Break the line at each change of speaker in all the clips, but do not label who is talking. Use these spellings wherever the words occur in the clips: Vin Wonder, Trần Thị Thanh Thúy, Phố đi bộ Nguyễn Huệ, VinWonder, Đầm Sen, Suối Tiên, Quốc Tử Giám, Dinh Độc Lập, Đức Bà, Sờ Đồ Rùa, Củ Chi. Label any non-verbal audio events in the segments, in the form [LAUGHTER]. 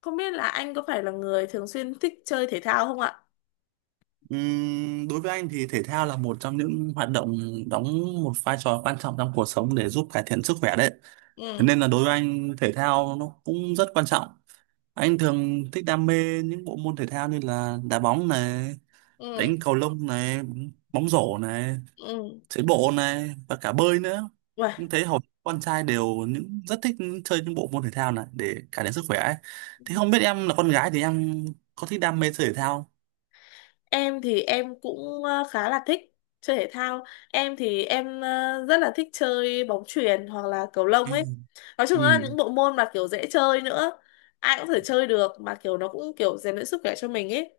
Không biết là anh có phải là người thường xuyên thích chơi thể thao không ạ?
Đối với anh thì thể thao là một trong những hoạt động đóng một vai trò quan trọng trong cuộc sống để giúp cải thiện sức khỏe đấy. Thế
Ừ,
nên là đối với anh thể thao nó cũng rất quan trọng. Anh thường thích đam mê những bộ môn thể thao như là đá bóng này,
ừ,
đánh cầu lông này, bóng rổ này,
ừ.
chạy bộ này và cả bơi nữa.
Uầy,
Nhưng thấy hầu con trai đều những rất thích chơi những bộ môn thể thao này để cải thiện sức khỏe ấy. Thế không biết em là con gái thì em có thích đam mê chơi thể thao?
em thì em cũng khá là thích chơi thể thao. Em thì em rất là thích chơi bóng chuyền hoặc là cầu lông
Ừ.
ấy. Nói chung
Ừ.
là những bộ môn mà kiểu dễ chơi nữa. Ai cũng có thể chơi được mà kiểu nó cũng kiểu rèn luyện sức khỏe cho mình ấy.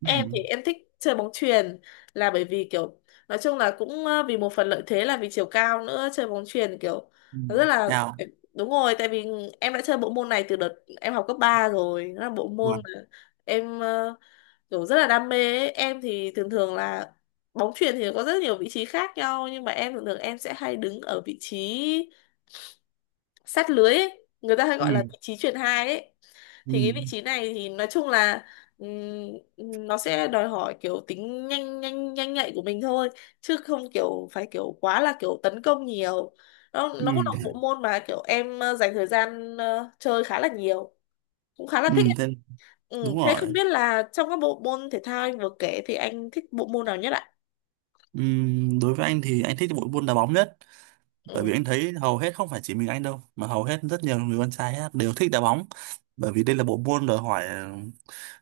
Ừ.
Em thì em thích chơi bóng chuyền là bởi vì kiểu nói chung là cũng vì một phần lợi thế là vì chiều cao nữa, chơi bóng chuyền kiểu
Ừ.
nó rất là
Nào.
đúng rồi, tại vì em đã chơi bộ môn này từ đợt em học cấp 3 rồi. Nó là bộ môn
Wow.
mà em kiểu rất là đam mê ấy. Em thì thường thường là bóng chuyền thì có rất nhiều vị trí khác nhau, nhưng mà em thường thường em sẽ hay đứng ở vị trí sát lưới ấy. Người ta hay gọi là
Ừ.
vị trí chuyền 2 ấy.
Ừ.
Thì cái vị trí này thì nói chung là ừm, nó sẽ đòi hỏi kiểu tính nhanh nhanh nhanh nhạy của mình thôi, chứ không kiểu phải kiểu quá là kiểu tấn công nhiều. nó
Ừ.
nó cũng là một bộ môn mà kiểu em dành thời gian chơi khá là nhiều, cũng khá là
Ừ.
thích ấy.
Thế,
Ừ,
đúng
thế không
rồi,
biết là trong các bộ môn thể thao anh vừa kể thì anh thích bộ môn nào nhất ạ?
ừ, đối với anh thì anh thích bộ môn đá bóng nhất, bởi
Ừ,
vì anh thấy hầu hết không phải chỉ mình anh đâu mà hầu hết rất nhiều người con trai á, đều thích đá bóng, bởi vì đây là bộ môn đòi hỏi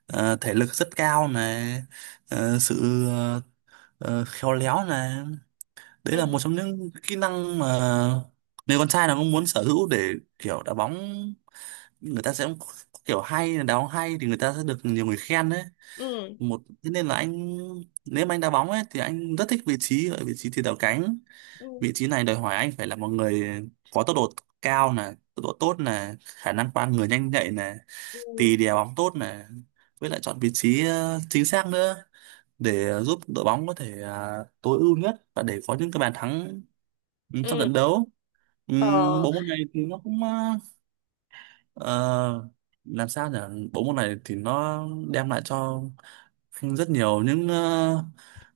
ờ, thể lực rất cao này, ờ, sự khéo léo này. Đấy
ừ,
là một trong những kỹ năng mà người con trai nào cũng muốn sở hữu để kiểu đá bóng, người ta sẽ kiểu hay đá bóng hay thì người ta sẽ được nhiều người khen đấy.
ừ,
Một thế nên là anh, nếu mà anh đá bóng ấy thì anh rất thích vị trí ở vị trí tiền đạo cánh.
ừ,
Vị trí này đòi hỏi anh phải là một người có tốc độ cao nè, tốc độ tốt nè, khả năng qua người nhanh nhạy nè,
ừ,
tì đè bóng tốt nè, với lại chọn vị trí chính xác nữa để giúp đội bóng có thể tối ưu nhất và để có những cái bàn thắng ừ, trong
ừ.
trận đấu.
ờ
Bộ môn này thì nó cũng ờ, làm sao nhỉ, bộ môn này thì nó đem lại cho rất nhiều những ờ,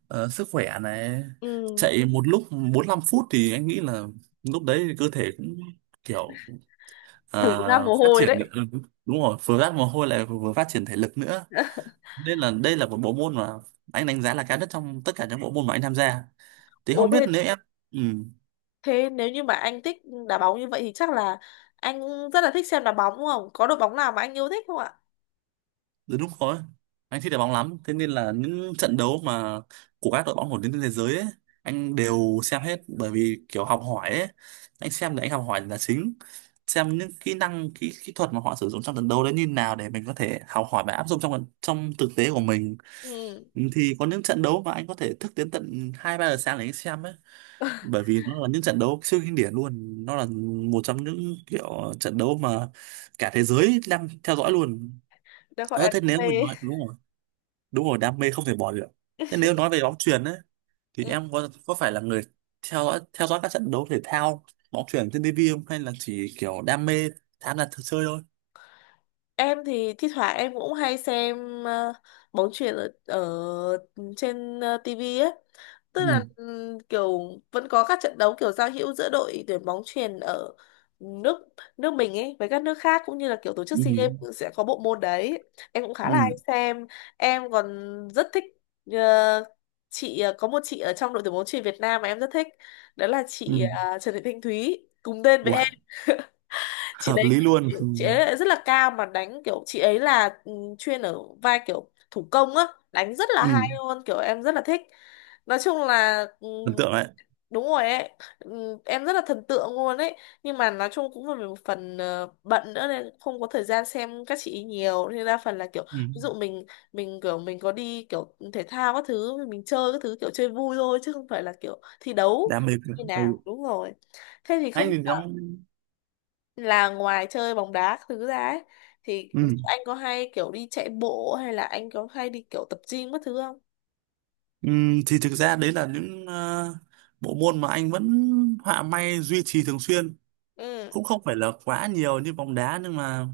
ờ, sức khỏe này.
ừ,
Chạy một lúc 45 phút thì anh nghĩ là lúc đấy thì cơ thể cũng kiểu
đổ ra mồ
phát
hôi
triển được
đấy.
ừ, đúng rồi, vừa ra mồ hôi lại vừa phát triển thể lực nữa, nên là đây là một bộ môn mà anh đánh giá là cao nhất trong tất cả những bộ môn mà anh tham gia, thì
Ồ
không biết
thế,
nếu em ừ.
thế nếu như mà anh thích đá bóng như vậy thì chắc là anh rất là thích xem đá bóng đúng không? Có đội bóng nào mà anh yêu thích không ạ?
Đúng đúng rồi. Anh thích đá bóng lắm, thế nên là những trận đấu mà của các đội bóng nổi tiếng trên thế giới ấy, anh đều xem hết bởi vì kiểu học hỏi ấy, anh xem để anh học hỏi là chính. Xem những kỹ năng, kỹ kỹ thuật mà họ sử dụng trong trận đấu đấy như nào để mình có thể học hỏi và áp dụng trong trong thực tế của mình.
Ừ,
Thì có những trận đấu mà anh có thể thức đến tận 2 3 giờ sáng để anh xem ấy, bởi vì nó là những trận đấu siêu kinh điển luôn, nó là một trong những kiểu trận đấu mà cả thế giới đang theo dõi luôn.
đó gọi là
Thế
đam
nếu mình
mê.
nói đúng rồi, đúng rồi, đam mê không thể bỏ được. Thế nếu nói về bóng chuyền ấy thì
Ừ.
em có phải là người theo dõi các trận đấu thể thao bóng chuyền trên TV không, hay là chỉ kiểu đam mê tham gia thử chơi thôi.
Em thì thi thoảng em cũng hay xem bóng chuyền ở trên tivi ấy. Tức
Ừ.
là kiểu vẫn có các trận đấu kiểu giao hữu giữa đội tuyển bóng chuyền ở nước nước mình ấy với các nước khác, cũng như là kiểu tổ chức
Ừ.
si Games cũng sẽ có bộ môn đấy. Em cũng khá là hay
Ừ.
xem. Em còn rất thích ờ, chị có một chị ở trong đội tuyển bóng chuyền Việt Nam mà em rất thích, đó là chị
Ừ.
Trần Thị Thanh Thúy, cùng tên với
Uầy,
em. Chị
hợp
đấy,
lý luôn.
chị
Ừ.
chị ấy lại rất là cao, mà đánh kiểu chị ấy là chuyên ở vai kiểu thủ công á, đánh rất là hay
Ừ.
luôn, kiểu em rất là thích. Nói chung là ừ,
Ấn tượng đấy.
đúng rồi ấy. Em rất là thần tượng luôn ấy. Nhưng mà nói chung cũng vì một phần bận nữa nên không có thời gian xem các chị ý nhiều. Nên đa phần là kiểu ví
Ừ.
dụ mình kiểu mình có đi kiểu thể thao các thứ, mình chơi các thứ kiểu chơi vui thôi chứ không phải là kiểu thi đấu
Đam mê cơ.
như
Ừ.
nào. Đúng rồi. Thế thì
Anh
không,
thì đóng
là ngoài chơi bóng đá các thứ ra ấy, thì ví
ừ.
dụ anh có hay kiểu đi chạy bộ hay là anh có hay đi kiểu tập gym các thứ không?
Ừ, thì thực ra đấy là những bộ môn mà anh vẫn họa may duy trì thường xuyên,
Ừ.
cũng không phải là quá nhiều như bóng đá, nhưng mà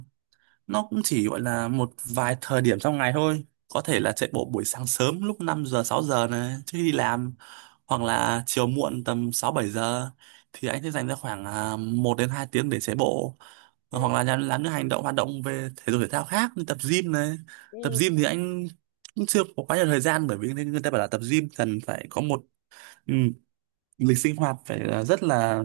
nó cũng chỉ gọi là một vài thời điểm trong ngày thôi, có thể là chạy bộ buổi sáng sớm lúc 5 giờ 6 giờ này trước khi đi làm, hoặc là chiều muộn tầm 6 7 giờ thì anh sẽ dành ra khoảng 1 đến 2 tiếng để chạy bộ,
Ừ.
hoặc là làm những hành động hoạt động về thể dục thể thao khác như tập gym này. Tập
Ừ.
gym thì anh cũng chưa có quá nhiều thời gian, bởi vì người ta bảo là tập gym cần phải có một ừ, lịch sinh hoạt phải là rất là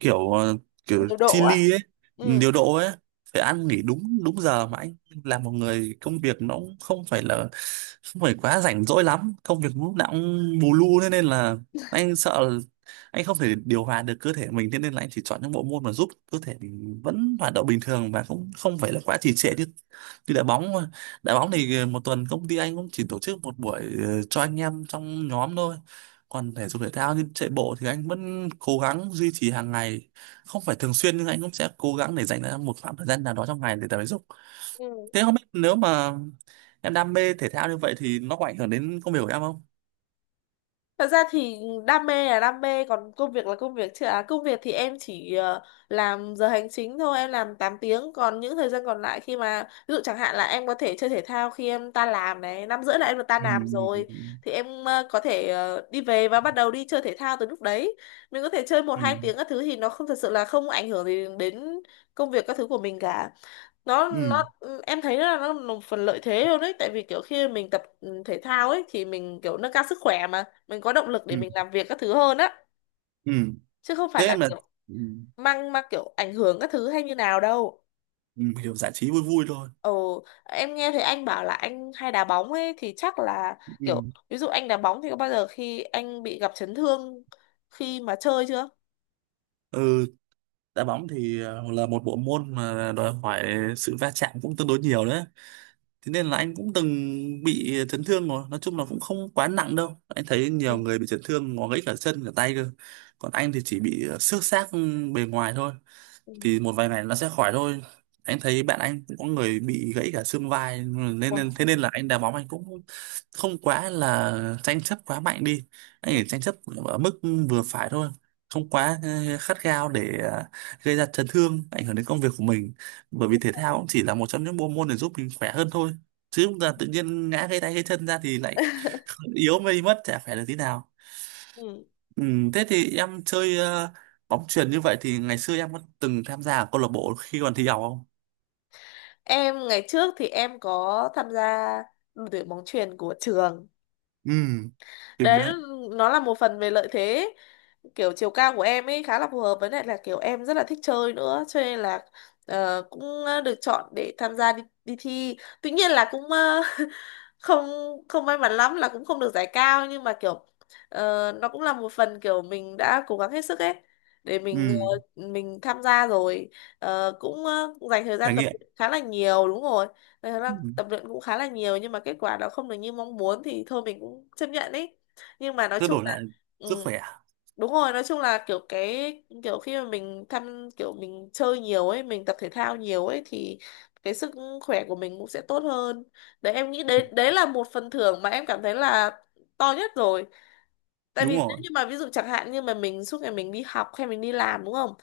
kiểu kiểu
Điều
chi
độ ạ.
ly ấy,
Ừ.
điều độ ấy, phải ăn nghỉ đúng đúng giờ, mà anh là một người công việc nó cũng không phải là không phải quá rảnh rỗi lắm, công việc lúc nào cũng bù lu, thế nên là anh sợ là anh không thể điều hòa được cơ thể mình, thế nên là anh chỉ chọn những bộ môn mà giúp cơ thể mình vẫn hoạt động bình thường và cũng không phải là quá trì trệ như như đá bóng mà. Đá bóng thì một tuần công ty anh cũng chỉ tổ chức một buổi cho anh em trong nhóm thôi, còn thể dục thể thao như chạy bộ thì anh vẫn cố gắng duy trì hàng ngày, không phải thường xuyên nhưng anh cũng sẽ cố gắng để dành ra một khoảng thời gian nào đó trong ngày để tập thể dục.
Ừ.
Thế không biết nếu mà em đam mê thể thao như vậy thì nó có ảnh hưởng đến công việc của em không.
Thật ra thì đam mê là đam mê, còn công việc là công việc chứ à. Công việc thì em chỉ làm giờ hành chính thôi, em làm 8 tiếng. Còn những thời gian còn lại khi mà ví dụ chẳng hạn là em có thể chơi thể thao khi em tan làm này, 5h30 là em được tan
Ừ.
làm rồi thì em có thể đi về và bắt đầu đi chơi thể thao từ lúc đấy. Mình có thể chơi một
Ừ.
hai tiếng các thứ thì nó không thật sự là không ảnh hưởng gì đến công việc các thứ của mình cả. Nó
Ừ.
em thấy là nó là một phần lợi thế luôn đấy, tại vì kiểu khi mình tập thể thao ấy thì mình kiểu nâng cao sức khỏe, mà mình có động lực để
Ừ.
mình làm việc các thứ hơn á,
Ừ.
chứ không phải
Thế
là
em là
kiểu
ừ,
mang mang kiểu ảnh hưởng các thứ hay như nào đâu.
ừ, hiểu, giải trí vui vui thôi.
Ồ em nghe thấy anh bảo là anh hay đá bóng ấy thì chắc là
Ừ.
kiểu ví dụ anh đá bóng thì có bao giờ khi anh bị gặp chấn thương khi mà chơi chưa?
Ừ. Đá bóng thì là một bộ môn mà đòi hỏi sự va chạm cũng tương đối nhiều đấy, thế nên là anh cũng từng bị chấn thương rồi, nói chung là cũng không quá nặng đâu, anh thấy nhiều
Ừ.
người bị chấn thương ngó gãy cả chân cả tay cơ, còn anh thì chỉ bị xước xác bề ngoài thôi,
Ừ.
thì một vài ngày nó sẽ khỏi thôi. Anh thấy bạn anh cũng có người bị gãy cả xương vai nên,
Ủa.
thế nên là anh đá bóng anh cũng không quá là tranh chấp quá mạnh đi, anh
Ừ.
chỉ tranh chấp ở mức vừa phải thôi, không quá khát khao để gây ra chấn thương ảnh hưởng đến công việc của mình, bởi vì thể thao cũng chỉ là một trong những bộ môn để giúp mình khỏe hơn thôi, chứ chúng ta tự nhiên ngã gãy tay gãy chân ra thì lại [LAUGHS] yếu mây mất, chả khỏe được tí nào.
Ừ.
Ừ, thế thì em chơi bóng chuyền như vậy thì ngày xưa em có từng tham gia ở câu lạc bộ khi còn thi học không?
Em ngày trước thì em có tham gia đội tuyển bóng chuyền của trường
Ừ, kinh
đấy.
đấy.
Nó là một phần về lợi thế, kiểu chiều cao của em ấy khá là phù hợp, với lại là kiểu em rất là thích chơi nữa, cho nên là cũng được chọn để tham gia đi thi. Tuy nhiên là cũng [LAUGHS] không không may mắn lắm là cũng không được giải cao, nhưng mà kiểu nó cũng là một phần kiểu mình đã cố gắng hết sức ấy để
Ừ,
mình mình tham gia rồi. Ờ, cũng dành thời gian
trải
tập
nghiệm.
luyện khá là nhiều, đúng rồi. Dành thời gian
Ừ,
tập luyện cũng khá là nhiều, nhưng mà kết quả nó không được như mong muốn thì thôi mình cũng chấp nhận ý. Nhưng mà nói
rất
chung
đổi
là
lại sức
ừ,
khỏe.
đúng rồi. Nói chung là kiểu cái kiểu khi mà mình thăm, kiểu mình chơi nhiều ấy, mình tập thể thao nhiều ấy, thì cái khỏe của mình cũng sẽ tốt hơn đấy. Em nghĩ
Ừ,
đấy, đấy là một phần thưởng mà em cảm thấy là to nhất rồi. Tại vì
đúng
nếu
rồi.
như mà ví dụ chẳng hạn như mà mình suốt ngày mình đi học hay mình đi làm đúng không,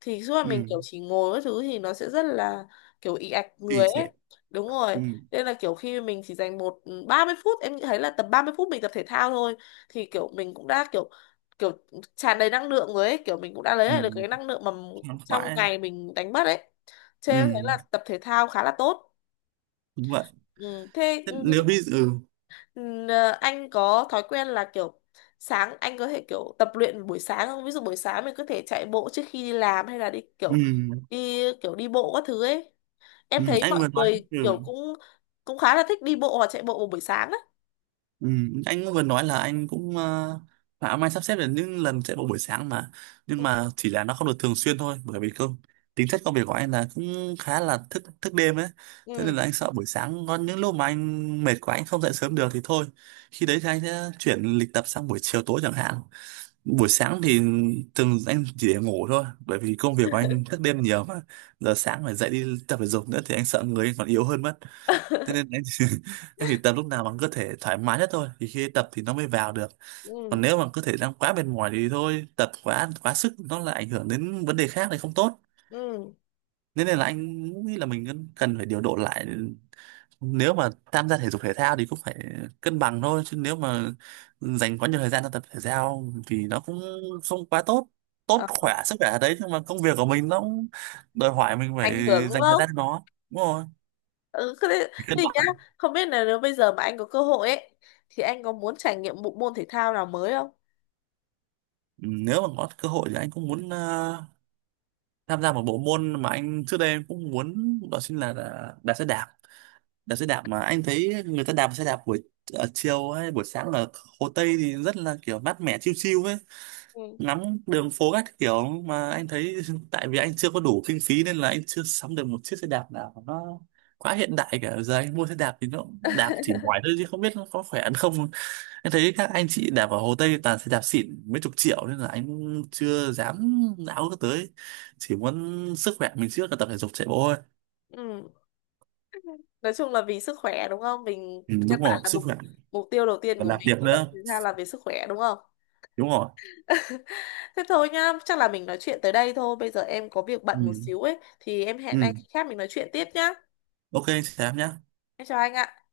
thì suốt ngày
Ừ,
mình kiểu chỉ ngồi các thứ thì nó sẽ rất là kiểu ì ạch
thì
người
sẽ
ấy, đúng rồi.
ừ,
Nên là kiểu khi mình chỉ dành một 30 phút, em thấy là tầm 30 phút mình tập thể thao thôi thì kiểu mình cũng đã kiểu kiểu tràn đầy năng lượng rồi ấy, kiểu mình cũng đã lấy lại được cái
ừ,
năng lượng mà
khoan
trong
khoái.
ngày mình đánh mất ấy, cho em thấy
Ừ,
là tập thể thao khá là tốt.
đúng vậy.
Ừ, thế
Thế
ừ, ví
nếu
dụ
bây giờ
ừm, anh có thói quen là kiểu sáng, anh có thể kiểu tập luyện buổi sáng không? Ví dụ buổi sáng mình có thể chạy bộ trước khi đi làm, hay là đi kiểu
ừ,
đi bộ các thứ ấy.
ừ,
Em thấy
anh
mọi
vừa nói
người
ừ.
kiểu cũng cũng khá là thích đi bộ hoặc chạy bộ vào buổi sáng á.
Ừ, anh cũng vừa nói là anh cũng mà ông anh sắp xếp được những lần chạy bộ buổi sáng mà, nhưng
Ừ.
mà chỉ là nó không được thường xuyên thôi, bởi vì công tính chất công việc của anh là cũng khá là thức thức đêm ấy, thế nên
Ừ.
là anh sợ buổi sáng có những lúc mà anh mệt quá anh không dậy sớm được thì thôi, khi đấy thì anh sẽ chuyển lịch tập sang buổi chiều tối chẳng hạn. Buổi sáng thì thường anh chỉ để ngủ thôi, bởi vì công việc của anh thức đêm nhiều mà, giờ sáng phải dậy đi tập thể dục nữa thì anh sợ người anh còn yếu hơn mất. Thế nên
[LAUGHS]
anh thì, [LAUGHS] anh thì tập lúc nào bằng cơ thể thoải mái nhất thôi, thì khi tập thì nó mới vào được, còn
Ừ.
nếu mà cơ thể đang quá mệt mỏi thì thôi, tập quá quá sức nó lại ảnh hưởng đến vấn đề khác thì không tốt.
Ừ.
Thế nên là anh nghĩ là mình cần cần phải điều độ lại, nếu mà tham gia thể dục thể thao thì cũng phải cân bằng thôi, chứ nếu mà dành quá nhiều thời gian cho tập thể thao thì nó cũng không quá tốt,
Ờ,
khỏe sức khỏe ở đấy, nhưng mà công việc của mình nó cũng đòi hỏi mình phải
ảnh hưởng đúng
dành thời
không?
gian cho nó, đúng rồi,
Ừ, thế thế
phải cân
thì nhá,
bằng.
không biết là nếu bây giờ mà anh có cơ hội ấy thì anh có muốn trải nghiệm bộ môn thể thao nào mới không?
Ừ, nếu mà có cơ hội thì anh cũng muốn tham gia một bộ môn mà anh trước đây em cũng muốn, đó chính là đạp xe đạp. Đạp xe đạp mà anh thấy người ta đạp xe đạp buổi ở chiều hay buổi sáng ở Hồ Tây thì rất là kiểu mát mẻ, chill chill ấy,
Ừ.
ngắm đường phố các kiểu, mà anh thấy [LAUGHS] tại vì anh chưa có đủ kinh phí nên là anh chưa sắm được một chiếc xe đạp nào nó quá hiện đại cả, giờ anh mua xe đạp thì nó cũng đạp chỉ
[LAUGHS]
ngoài thôi chứ không biết nó có khỏe ăn không. Anh thấy các anh chị đạp ở Hồ Tây toàn sẽ đạp xịn mấy chục triệu nên là anh chưa dám não nó tới. Chỉ muốn sức khỏe mình trước là tập thể dục chạy bộ thôi.
Ừ. Nói chung là vì sức khỏe đúng không, mình
Ừ,
căn
đúng
bản
rồi,
là
sức
mục
khỏe.
mục tiêu đầu tiên
Còn
của
làm
mình
việc
khi đăng
nữa.
ký ra là về sức khỏe đúng không.
Đúng rồi.
[LAUGHS] Thế thôi nhá, chắc là mình nói chuyện tới đây thôi, bây giờ em có việc
Ừ.
bận một xíu ấy thì em hẹn anh
Ừ.
khác mình nói chuyện tiếp nhá.
Ok, chị Thám nhá.
Em chào anh ạ.